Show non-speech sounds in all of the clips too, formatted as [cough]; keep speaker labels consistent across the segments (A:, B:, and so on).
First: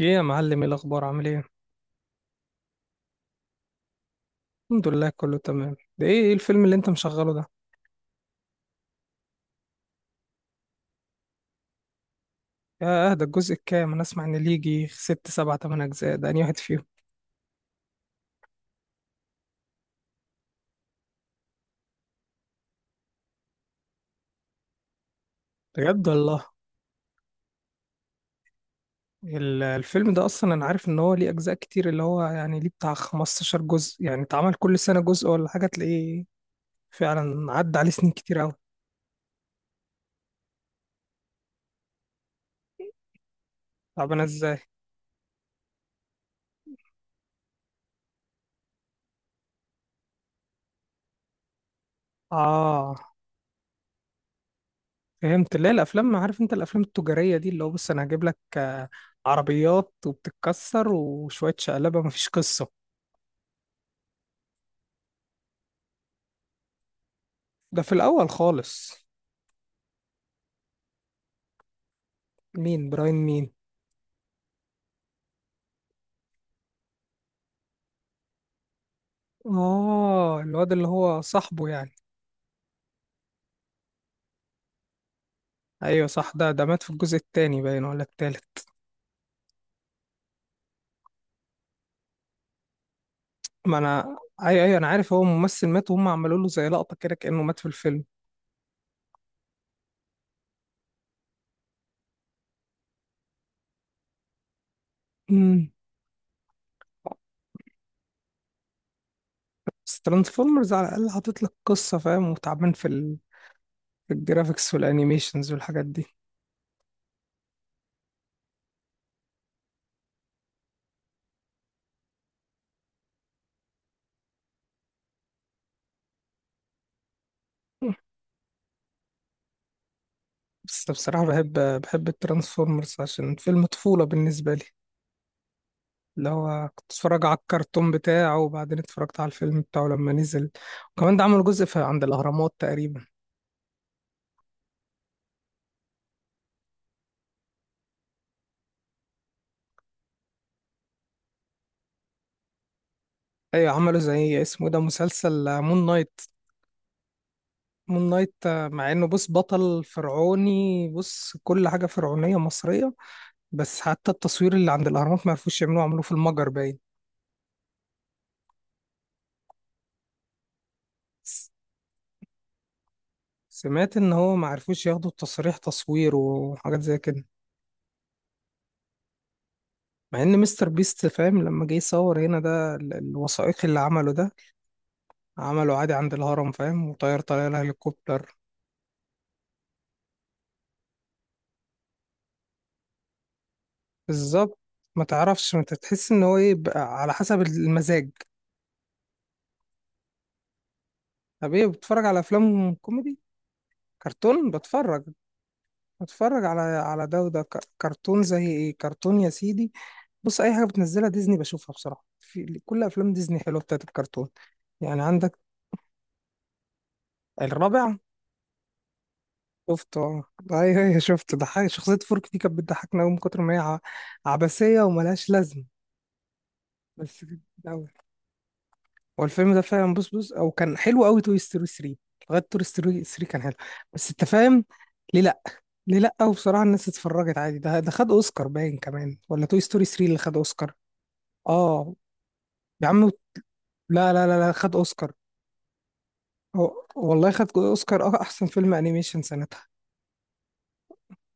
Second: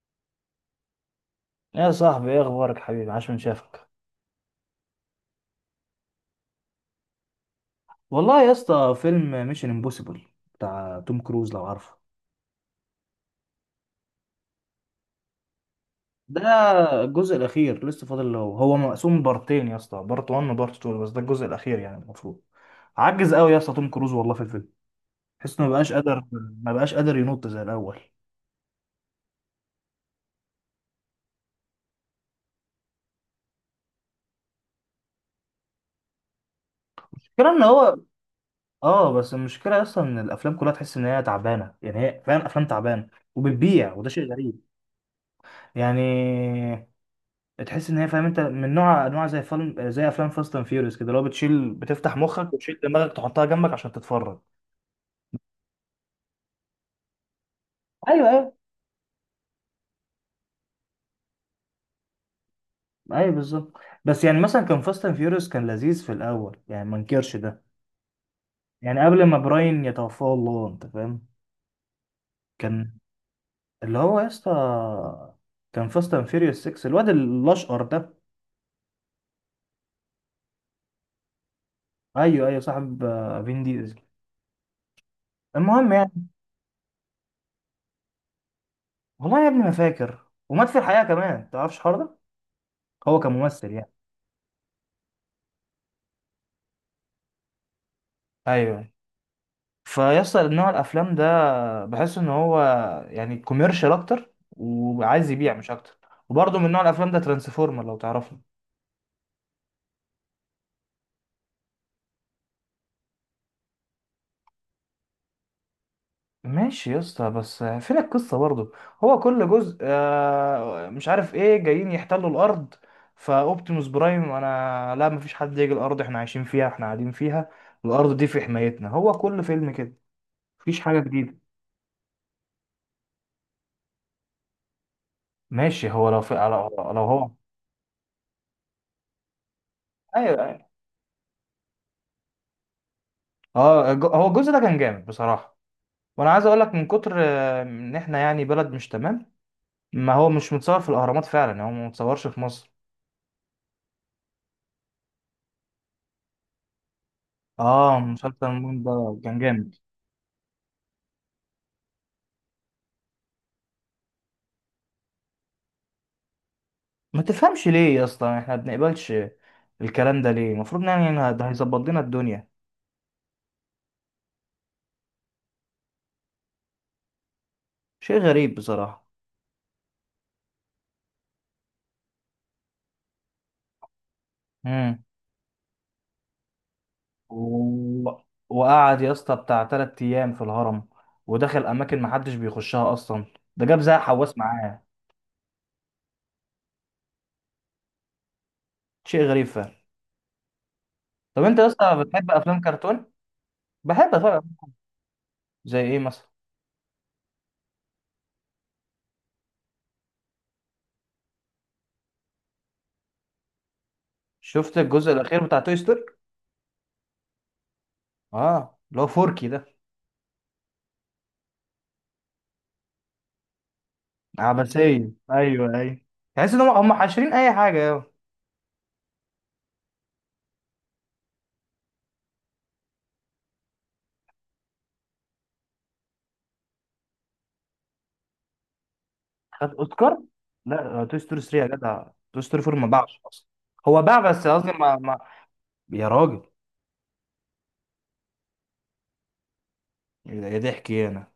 A: ايه يا معلم، ايه الاخبار؟ عامل ايه؟
B: يا صاحبي ايه اخبارك حبيبي؟ عاش من شافك.
A: الحمد لله، كله تمام. ده ايه الفيلم اللي انت مشغله ده؟
B: والله يا اسطى فيلم ميشن امبوسيبل بتاع توم كروز لو عارفه.
A: يا ده الجزء الكام؟ انا اسمع ان ليه يجي ست سبع تمن اجزاء، ده
B: ده
A: انهي واحد فيهم؟
B: الجزء الاخير لسه فاضل له، هو مقسوم بارتين يا اسطى، بارت 1 وبارت 2، بس ده الجزء الاخير يعني المفروض. عجز قوي يا اسطى توم كروز والله في الفيلم، تحس انه مبقاش
A: بجد
B: قادر،
A: والله.
B: ينط زي الاول.
A: الفيلم ده اصلا انا عارف ان هو ليه اجزاء كتير، اللي هو يعني ليه بتاع 15 جزء، يعني اتعمل كل سنة جزء ولا حاجة تلاقيه
B: المشكله
A: فعلا
B: ان
A: عدى عليه
B: هو،
A: سنين كتير قوي.
B: اه بس المشكله اصلا ان الافلام كلها تحس ان هي تعبانه، يعني هي فعلا افلام تعبانه وبتبيع، وده
A: طب انا
B: شيء
A: ازاي؟
B: غريب. يعني تحس ان هي، فاهم انت، من نوع انواع زي فيلم، زي افلام فاست اند فيوريوس كده، اللي هو بتشيل بتفتح مخك وتشيل
A: اه،
B: دماغك تحطها جنبك عشان تتفرج.
A: فهمت. لا، الافلام، عارف انت الافلام التجارية دي اللي هو، بص انا هجيب
B: ايوه،
A: لك،
B: ايوه،
A: عربيات وبتتكسر وشوية شقلبة، مفيش قصة.
B: ايوه بالظبط. بس يعني مثلا كان فاست اند فيوريوس كان لذيذ في الاول، يعني ما انكرش ده.
A: ده في الأول خالص.
B: يعني قبل ما براين يتوفاه الله، انت فاهم؟
A: مين
B: كان،
A: براين مين؟
B: اللي هو يا اسطى، كان فاست اند فيوريوس 6 الواد الاشقر ده.
A: آه، الواد اللي هو صاحبه يعني.
B: ايوه ايوه صاحب، فين ديزل، المهم
A: أيوة
B: يعني.
A: صح، ده مات في الجزء التاني باين ولا التالت؟
B: والله يا ابني ما فاكر. ومات في الحقيقه كمان، ما تعرفش الحوار ده، هو كممثل
A: ما
B: يعني.
A: أنا أيوة أيوة، أنا عارف هو ممثل مات وهم عملوا له زي لقطة كده كأنه مات في الفيلم.
B: ايوه. فيصل نوع الافلام ده بحس ان هو يعني كوميرشال اكتر وعايز يبيع مش
A: امم.
B: اكتر. وبرضه من نوع الافلام ده ترانسفورمر لو تعرفه.
A: بس ترانسفورمرز على الأقل حاطط لك قصة، فاهم، وتعبان في الجرافيكس والأنيميشنز والحاجات دي.
B: ماشي يا اسطى، بس فين القصه برضه؟ هو كل جزء، مش عارف ايه، جايين يحتلوا الارض، فاوبتيموس برايم، انا لا، مفيش حد يجي الارض، احنا عايشين فيها، احنا قاعدين فيها، الارض دي في حمايتنا. هو كل فيلم كده، مفيش
A: بس
B: حاجه
A: بصراحة
B: جديده.
A: بحب الترانسفورمرز عشان فيلم طفولة بالنسبة لي،
B: ماشي، هو لو
A: اللي
B: في لو
A: هو كنت
B: لو
A: اتفرج
B: هو،
A: على الكرتون بتاعه وبعدين اتفرجت على الفيلم بتاعه لما
B: ايوه
A: نزل.
B: أيوة.
A: وكمان ده عملوا جزء في عند الأهرامات تقريبا.
B: هو الجزء ده كان جامد بصراحه. وانا عايز اقول لك من كتر، ان احنا يعني بلد مش تمام. ما هو مش متصور في الاهرامات فعلا، يعني هو ما متصورش في مصر.
A: ايوه، عملوا زي اسمه إيه ده، مسلسل مون نايت.
B: اه
A: مون نايت،
B: مسلسل
A: مع
B: مومباي
A: انه
B: ده
A: بص
B: كان جامد.
A: بطل فرعوني، بص كل حاجة فرعونية مصرية، بس حتى التصوير اللي عند الأهرامات ما عرفوش يعملوه، عملوه في المجر باين.
B: ما تفهمش ليه يا اسطى احنا ما بنقبلش الكلام ده؟ ليه؟ المفروض يعني إن ده
A: س-
B: هيظبط لنا الدنيا.
A: سمعت ان هو ما عرفوش ياخدوا التصريح تصوير وحاجات زي كده.
B: شيء غريب بصراحة.
A: مع ان مستر بيست فاهم، لما جه يصور هنا ده الوثائقي اللي عمله ده،
B: امم
A: عمله عادي عند الهرم، فاهم، وطير طيارة
B: و...
A: الهليكوبتر.
B: وقعد يا اسطى بتاع تلات ايام في الهرم، ودخل اماكن ما حدش بيخشها اصلا، ده جاب زي حواس
A: بالظبط.
B: معاه.
A: ما تعرفش، ما تحس ان هو ايه بقى، على حسب المزاج.
B: شيء غريب فعلا. طب
A: طب
B: انت يا
A: ايه،
B: اسطى
A: بتتفرج على
B: بتحب افلام
A: افلام
B: كرتون؟
A: كوميدي؟
B: بحب اتفرج.
A: كرتون بتفرج؟
B: زي ايه مثلا؟
A: بتفرج على ده وده، كرتون زي ايه؟ كرتون يا سيدي، بص اي حاجه بتنزلها ديزني بشوفها، بصراحه في كل افلام ديزني حلوه بتاعت الكرتون.
B: شفت
A: يعني
B: الجزء
A: عندك
B: الاخير بتاع توي ستوري؟
A: الرابع؟
B: اه، اللي هو فوركي ده.
A: شفته، اه. ايوه ايوه شفته، ضحك، شخصيه فورك دي كانت بتضحكنا قوي من كتر ما هي عبثيه
B: عبثية،
A: وملهاش لازمه.
B: ايوه ايوه. تحس ان هم
A: بس
B: حاشرين اي حاجة أوي.
A: هو الفيلم ده فعلا، بص بص، او كان حلو قوي، توي ستوري 3. لغايه توي ستوري 3 كان حلو، بس انت فاهم، ليه لا؟ ليه لا؟ وبصراحه الناس اتفرجت عادي، ده خد اوسكار باين كمان، ولا توي
B: خد
A: ستوري 3
B: اوسكار؟
A: اللي خد اوسكار؟
B: لا، توي ستوري 3 يا
A: اه.
B: جدع. توي ستوري 4 ما
A: يا عم،
B: باعش اصلا. هو
A: لا
B: باع
A: لا لا
B: بس
A: لا،
B: قصدي،
A: خد
B: ما
A: اوسكار.
B: ما يا راجل.
A: هو والله خد اوسكار، اه، احسن فيلم انيميشن سنتها.
B: يا ضحك إيه انا،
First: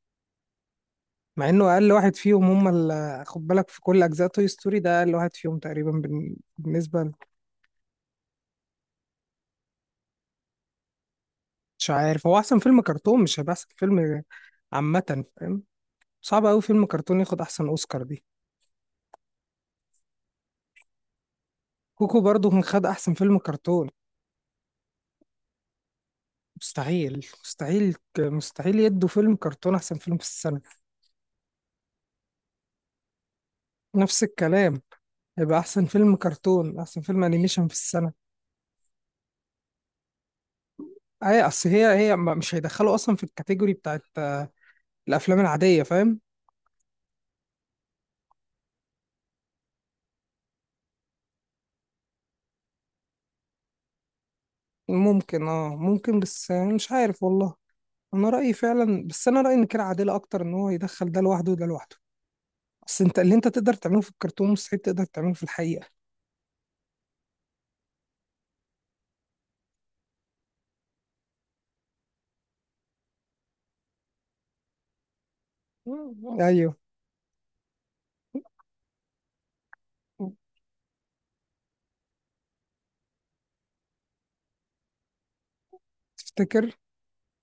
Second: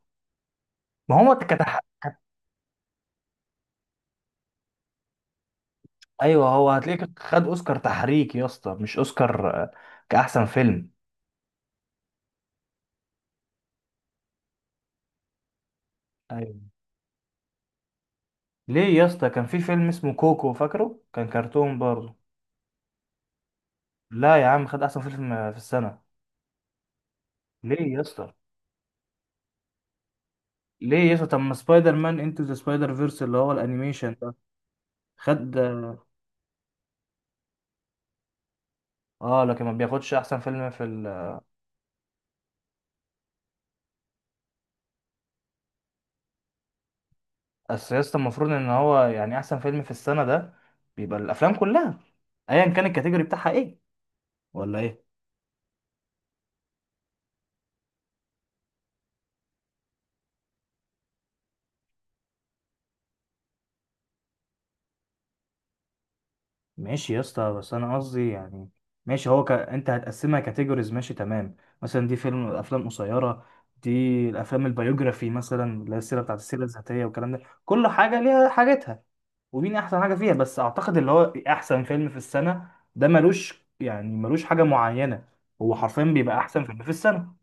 B: ما هو
A: مع انه
B: كتح،
A: اقل واحد فيهم، هم اللي خد بالك، في كل اجزاء توي ستوري ده اقل واحد فيهم تقريبا بال-
B: ايوه، هو
A: بالنسبه ل-
B: هتلاقيك خد اوسكار تحريك يا اسطى، مش اوسكار، كاحسن فيلم.
A: مش عارف، هو احسن فيلم كرتون مش هيبقى احسن فيلم، عامه فاهم. صعب
B: ايوه.
A: قوي فيلم كرتون ياخد احسن اوسكار دي.
B: ليه يا اسطى؟ كان في فيلم اسمه كوكو، فاكره؟ كان كرتون برضه.
A: كوكو برضو كان خد احسن فيلم كرتون.
B: لا يا عم، خد احسن فيلم في السنه.
A: مستحيل
B: ليه
A: مستحيل،
B: يا اسطى؟
A: مستحيل يدوا فيلم كرتون احسن فيلم في السنه.
B: ليه يسطا؟ طب ما سبايدر مان انتو ذا سبايدر فيرس اللي هو الانيميشن
A: نفس
B: ده
A: الكلام،
B: خد.
A: هيبقى احسن فيلم كرتون، احسن فيلم انيميشن في السنه.
B: اه، لكن ما بياخدش احسن فيلم في ال...
A: اي اصل هي مش هيدخلوا اصلا في الكاتيجوري بتاعت، الافلام العاديه، فاهم.
B: اصل يسطا المفروض ان هو يعني احسن فيلم في السنة ده بيبقى الافلام كلها، ايا كان الكاتيجوري بتاعها ايه، ولا ايه؟
A: ممكن، ممكن، بس، مش عارف والله. انا رايي فعلا، بس انا رايي ان كده عادله اكتر، ان هو يدخل ده لوحده وده لوحده، اصل انت اللي انت تقدر تعمله في الكرتون مستحيل تقدر تعمله في الحقيقه.
B: ماشي يا اسطى، بس انا قصدي يعني، ماشي، هو ك... انت هتقسمها كاتيجوريز، ماشي تمام. مثلا دي فيلم افلام قصيره، دي الافلام البيوجرافي مثلا اللي هي السيره بتاعت السيره
A: ايوه.
B: الذاتيه والكلام ده. كل حاجه ليها حاجتها، ومين احسن حاجه فيها. بس اعتقد اللي هو احسن فيلم في السنه ده ملوش، يعني ملوش حاجه معينه، هو حرفيا بيبقى احسن
A: تفتكر؟
B: فيلم في السنه.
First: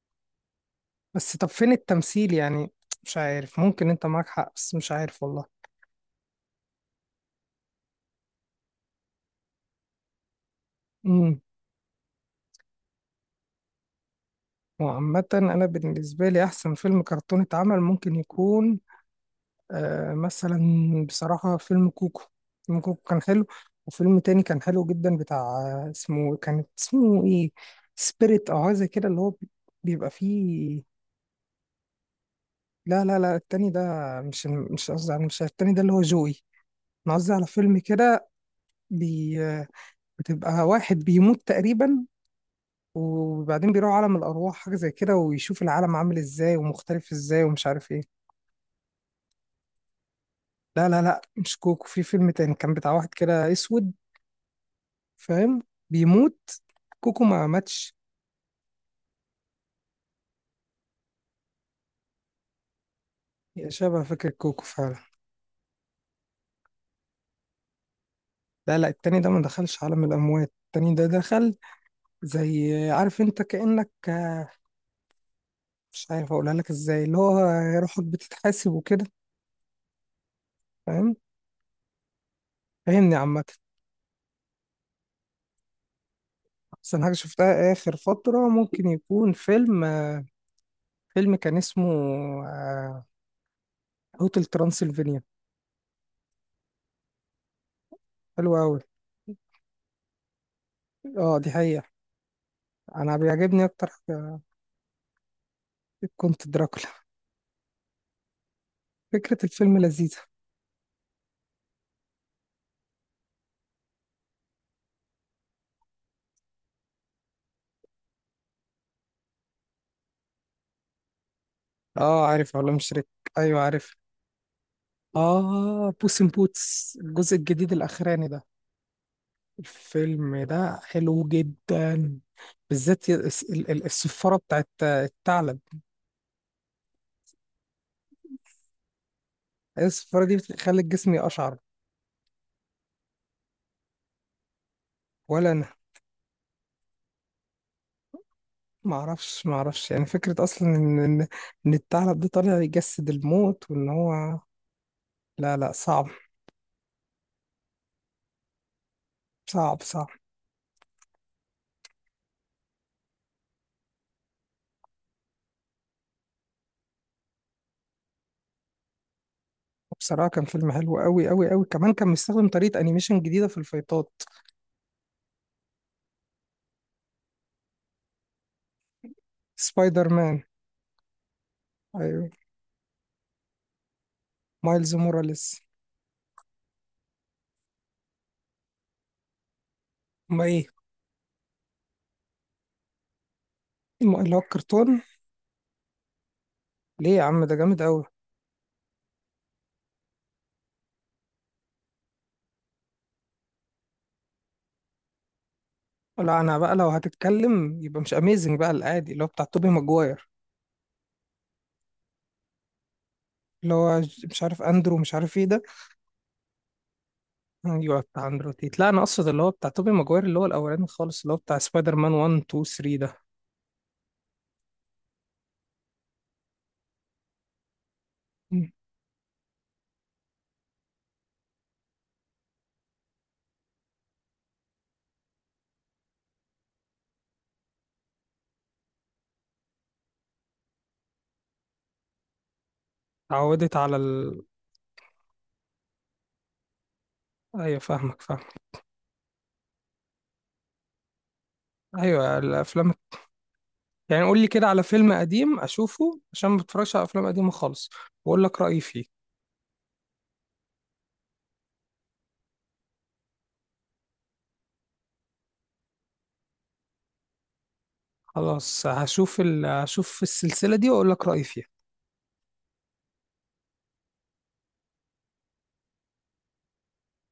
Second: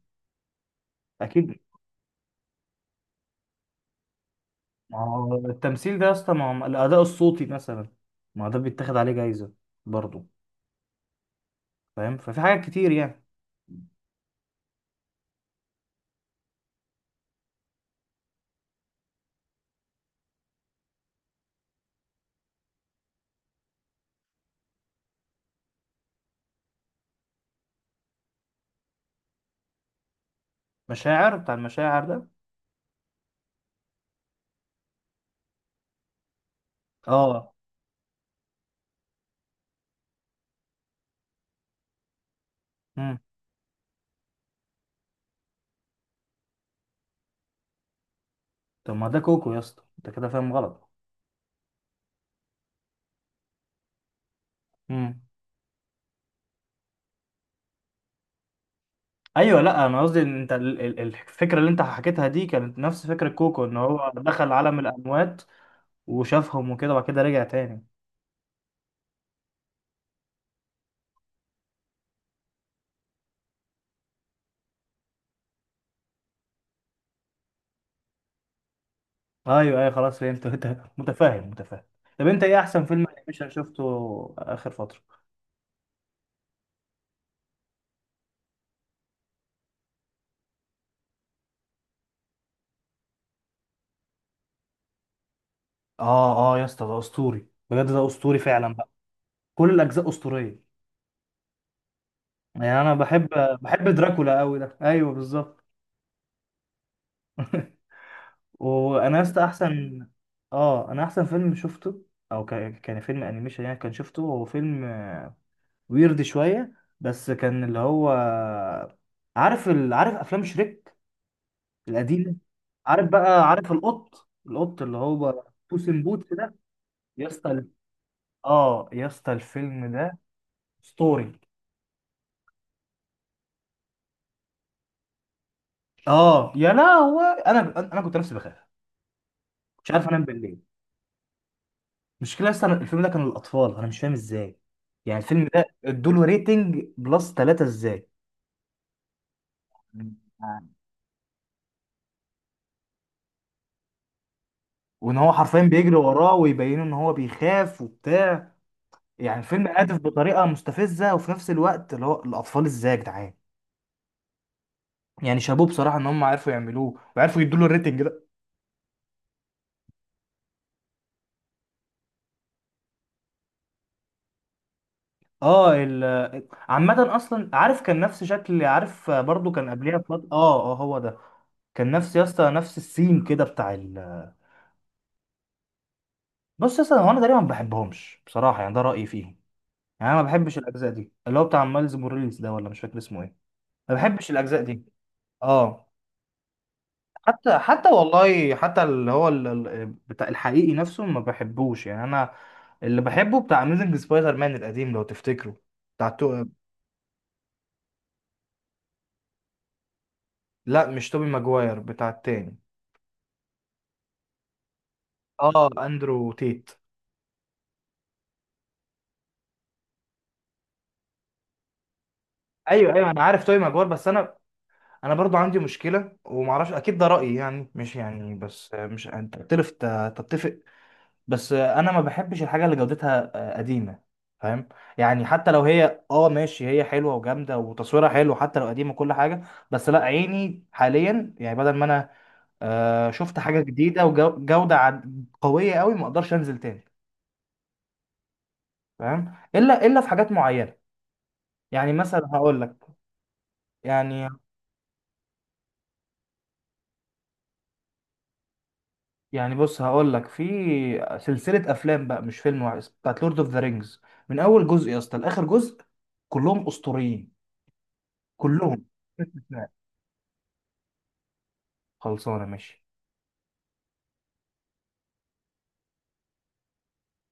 A: بس طب
B: اكيد.
A: فين التمثيل يعني؟ مش عارف، ممكن انت معاك حق، بس مش
B: ما
A: عارف
B: هو
A: والله.
B: التمثيل ده يا اسطى، ما هو الاداء الصوتي مثلا، ما هو ده بيتاخد عليه جايزه برضه.
A: امم.
B: فاهم؟ ففي حاجات كتير يعني.
A: وعامة انا بالنسبة لي احسن فيلم كرتون اتعمل ممكن يكون، مثلا بصراحة فيلم كوكو. فيلم كوكو كان حلو. وفيلم تاني كان حلو جدا بتاع، اسمه كان، اسمه ايه، سبيريت او حاجة كده، اللي هو بيبقى فيه.
B: مشاعر، بتاع المشاعر ده.
A: لا لا لا، التاني ده، مش قصدي، على مش التاني ده اللي هو جوي. انا قصدي على
B: اه.
A: فيلم كده، بي... آه، بتبقى واحد بيموت تقريبا،
B: امم
A: وبعدين بيروح عالم الأرواح حاجة زي كده، ويشوف العالم عامل ازاي ومختلف ازاي ومش عارف ايه.
B: طب ما ده كوكو يا اسطى، انت كده فاهم غلط.
A: لا لا لا، مش كوكو، في فيلم تاني كان بتاع واحد كده اسود،
B: امم
A: فاهم، بيموت. كوكو ما ماتش.
B: ايوه، لا انا قصدي ان انت، الفكره اللي انت حكيتها دي كانت نفس فكره كوكو،
A: يا
B: ان
A: شبه
B: هو
A: فاكر
B: دخل
A: كوكو
B: عالم
A: فعلا.
B: الاموات وشافهم وكده، وبعد كده رجع تاني.
A: لا لا، التاني ده ما دخلش عالم الأموات، التاني ده دخل زي، عارف انت، كأنك، مش عارف اقولها لك ازاي، اللي هو روحك بتتحاسب وكده.
B: ايوه ايوه خلاص فهمت [laughs] انت.
A: فاهم؟
B: متفاهم متفاهم. طب انت ايه احسن فيلم
A: فاهمني عامة.
B: انيميشن شفته اخر فتره؟
A: أحسن حاجة شفتها آخر فترة ممكن يكون فيلم، فيلم كان اسمه هوتل ترانسلفانيا.
B: اه يا اسطى، ده اسطوري بجد، ده اسطوري
A: حلو
B: فعلا
A: أوي.
B: بقى. كل الاجزاء اسطوريه.
A: اه دي حقيقة.
B: يعني انا
A: أنا
B: بحب،
A: بيعجبني أكتر
B: بحب دراكولا
A: حاجة،
B: قوي ده، ايوه بالظبط.
A: كنت دراكولا.
B: [laughs] وانا يا اسطى
A: فكرة
B: فيلم
A: الفيلم
B: احسن.
A: لذيذة.
B: اه، انا احسن فيلم شفته او كان، كان فيلم انيميشن يعني، كان شفته هو فيلم ويرد شويه. بس كان اللي هو، عارف ال...، عارف افلام شريك
A: اه،
B: القديمه؟
A: عارف علوم شريك.
B: عارف بقى،
A: أيوه
B: عارف
A: عارف.
B: القط اللي هو بوس
A: اه،
B: ان
A: بوس إن
B: بوتس ده،
A: بوتس
B: يا
A: الجزء
B: اسطى
A: الجديد الأخراني ده،
B: اه يا اسطى الفيلم ده
A: الفيلم ده حلو
B: ستوري.
A: جدا. بالذات الصفارة بتاعت الثعلب.
B: اه يا، لا هو انا، انا كنت نفسي بخاف،
A: أيوة،
B: مش عارف انام
A: الصفارة دي
B: بالليل.
A: بتخلي الجسم يقشعر.
B: المشكلة اصلا الفيلم ده كان للأطفال، أنا مش فاهم إزاي. يعني الفيلم
A: ولا
B: ده
A: أنا،
B: ادوله ريتنج بلس ثلاثة إزاي؟
A: معرفش يعني، فكرة أصلا إن الثعلب ده طالع يجسد الموت وإن هو،
B: وإن هو
A: لا
B: حرفيا
A: لا،
B: بيجري
A: صعب،
B: وراه ويبينه إن هو بيخاف وبتاع. يعني الفيلم
A: صعب
B: هادف
A: صعب.
B: بطريقة مستفزة، وفي نفس الوقت اللي هو الأطفال إزاي يا جدعان؟ يعني شابوه بصراحة إن هم عرفوا يعملوه وعرفوا يدوله الريتنج ده.
A: بصراحة كان فيلم حلو أوي أوي أوي، كمان كان مستخدم طريقة أنيميشن جديدة في الفايتات.
B: اه ال عامة أصلا عارف كان نفس شكل، عارف، برضو كان قبليها
A: سبايدر
B: بفضل،
A: مان.
B: هو ده. كان نفس يا
A: أيوه،
B: اسطى نفس السيم كده بتاع ال...
A: مايلز موراليس.
B: بص يا اسطى، هو انا تقريبا ما بحبهمش بصراحه، يعني ده رايي فيهم. يعني انا ما
A: أما
B: بحبش
A: إيه،
B: الاجزاء دي اللي هو بتاع مايلز موريلز ده، ولا مش فاكر اسمه ايه. ما بحبش
A: اللي هو
B: الاجزاء دي.
A: الكرتون؟
B: اه.
A: ليه يا عم، ده
B: حتى
A: جامد
B: حتى
A: أوي.
B: والله حتى اللي هو، بتاع الحقيقي نفسه ما بحبوش، يعني انا اللي بحبه بتاع اميزنج سبايدر مان القديم لو تفتكره، بتاع
A: لا
B: تو...
A: أنا بقى، لو هتتكلم يبقى مش أميزنج بقى، العادي اللي هو بتاع توبي ماجواير.
B: لا مش توبي ماجواير، بتاع التاني.
A: اللي هو مش عارف أندرو، مش عارف إيه ده.
B: اه اندرو تيت.
A: أيوه، بتاع أندرو تيت. لا أنا أقصد اللي هو بتاع توبي ماجواير، اللي هو الأولاني خالص، اللي هو بتاع سبايدر مان 1 2
B: ايوه
A: 3
B: ايوه
A: ده.
B: انا عارف توبي ماجواير. بس انا، انا برضو عندي مشكله، ومعرفش اكيد ده رايي يعني، مش يعني
A: م.
B: بس، مش انت تختلف تتفق. بس انا ما بحبش الحاجه اللي جودتها، قديمه، فاهم؟ يعني حتى لو هي اه ماشي، هي حلوه وجامده وتصويرها حلو حتى لو قديمه كل حاجه، بس لا عيني حاليا يعني، بدل ما انا شفت حاجه
A: اتعودت على
B: جديده
A: ال...
B: وجوده قويه قوي، ما اقدرش انزل تاني.
A: أيوه فاهمك فاهمك.
B: فاهم؟ الا الا في حاجات معينه يعني، مثلا
A: أيوه
B: هقول لك.
A: الأفلام، يعني
B: يعني
A: قول لي كده على فيلم قديم اشوفه، عشان ما بتفرجش على افلام قديمه خالص، واقول لك رايي فيه.
B: يعني بص هقول لك، في سلسله افلام بقى، مش فيلم واحد، بتاعت لورد اوف ذا رينجز. من اول جزء يا اسطى لاخر جزء كلهم اسطوريين، كلهم.
A: خلاص هشوف ال...
B: [laughs]
A: هشوف السلسله دي واقول لك رايي فيها.
B: خلصانة ماشي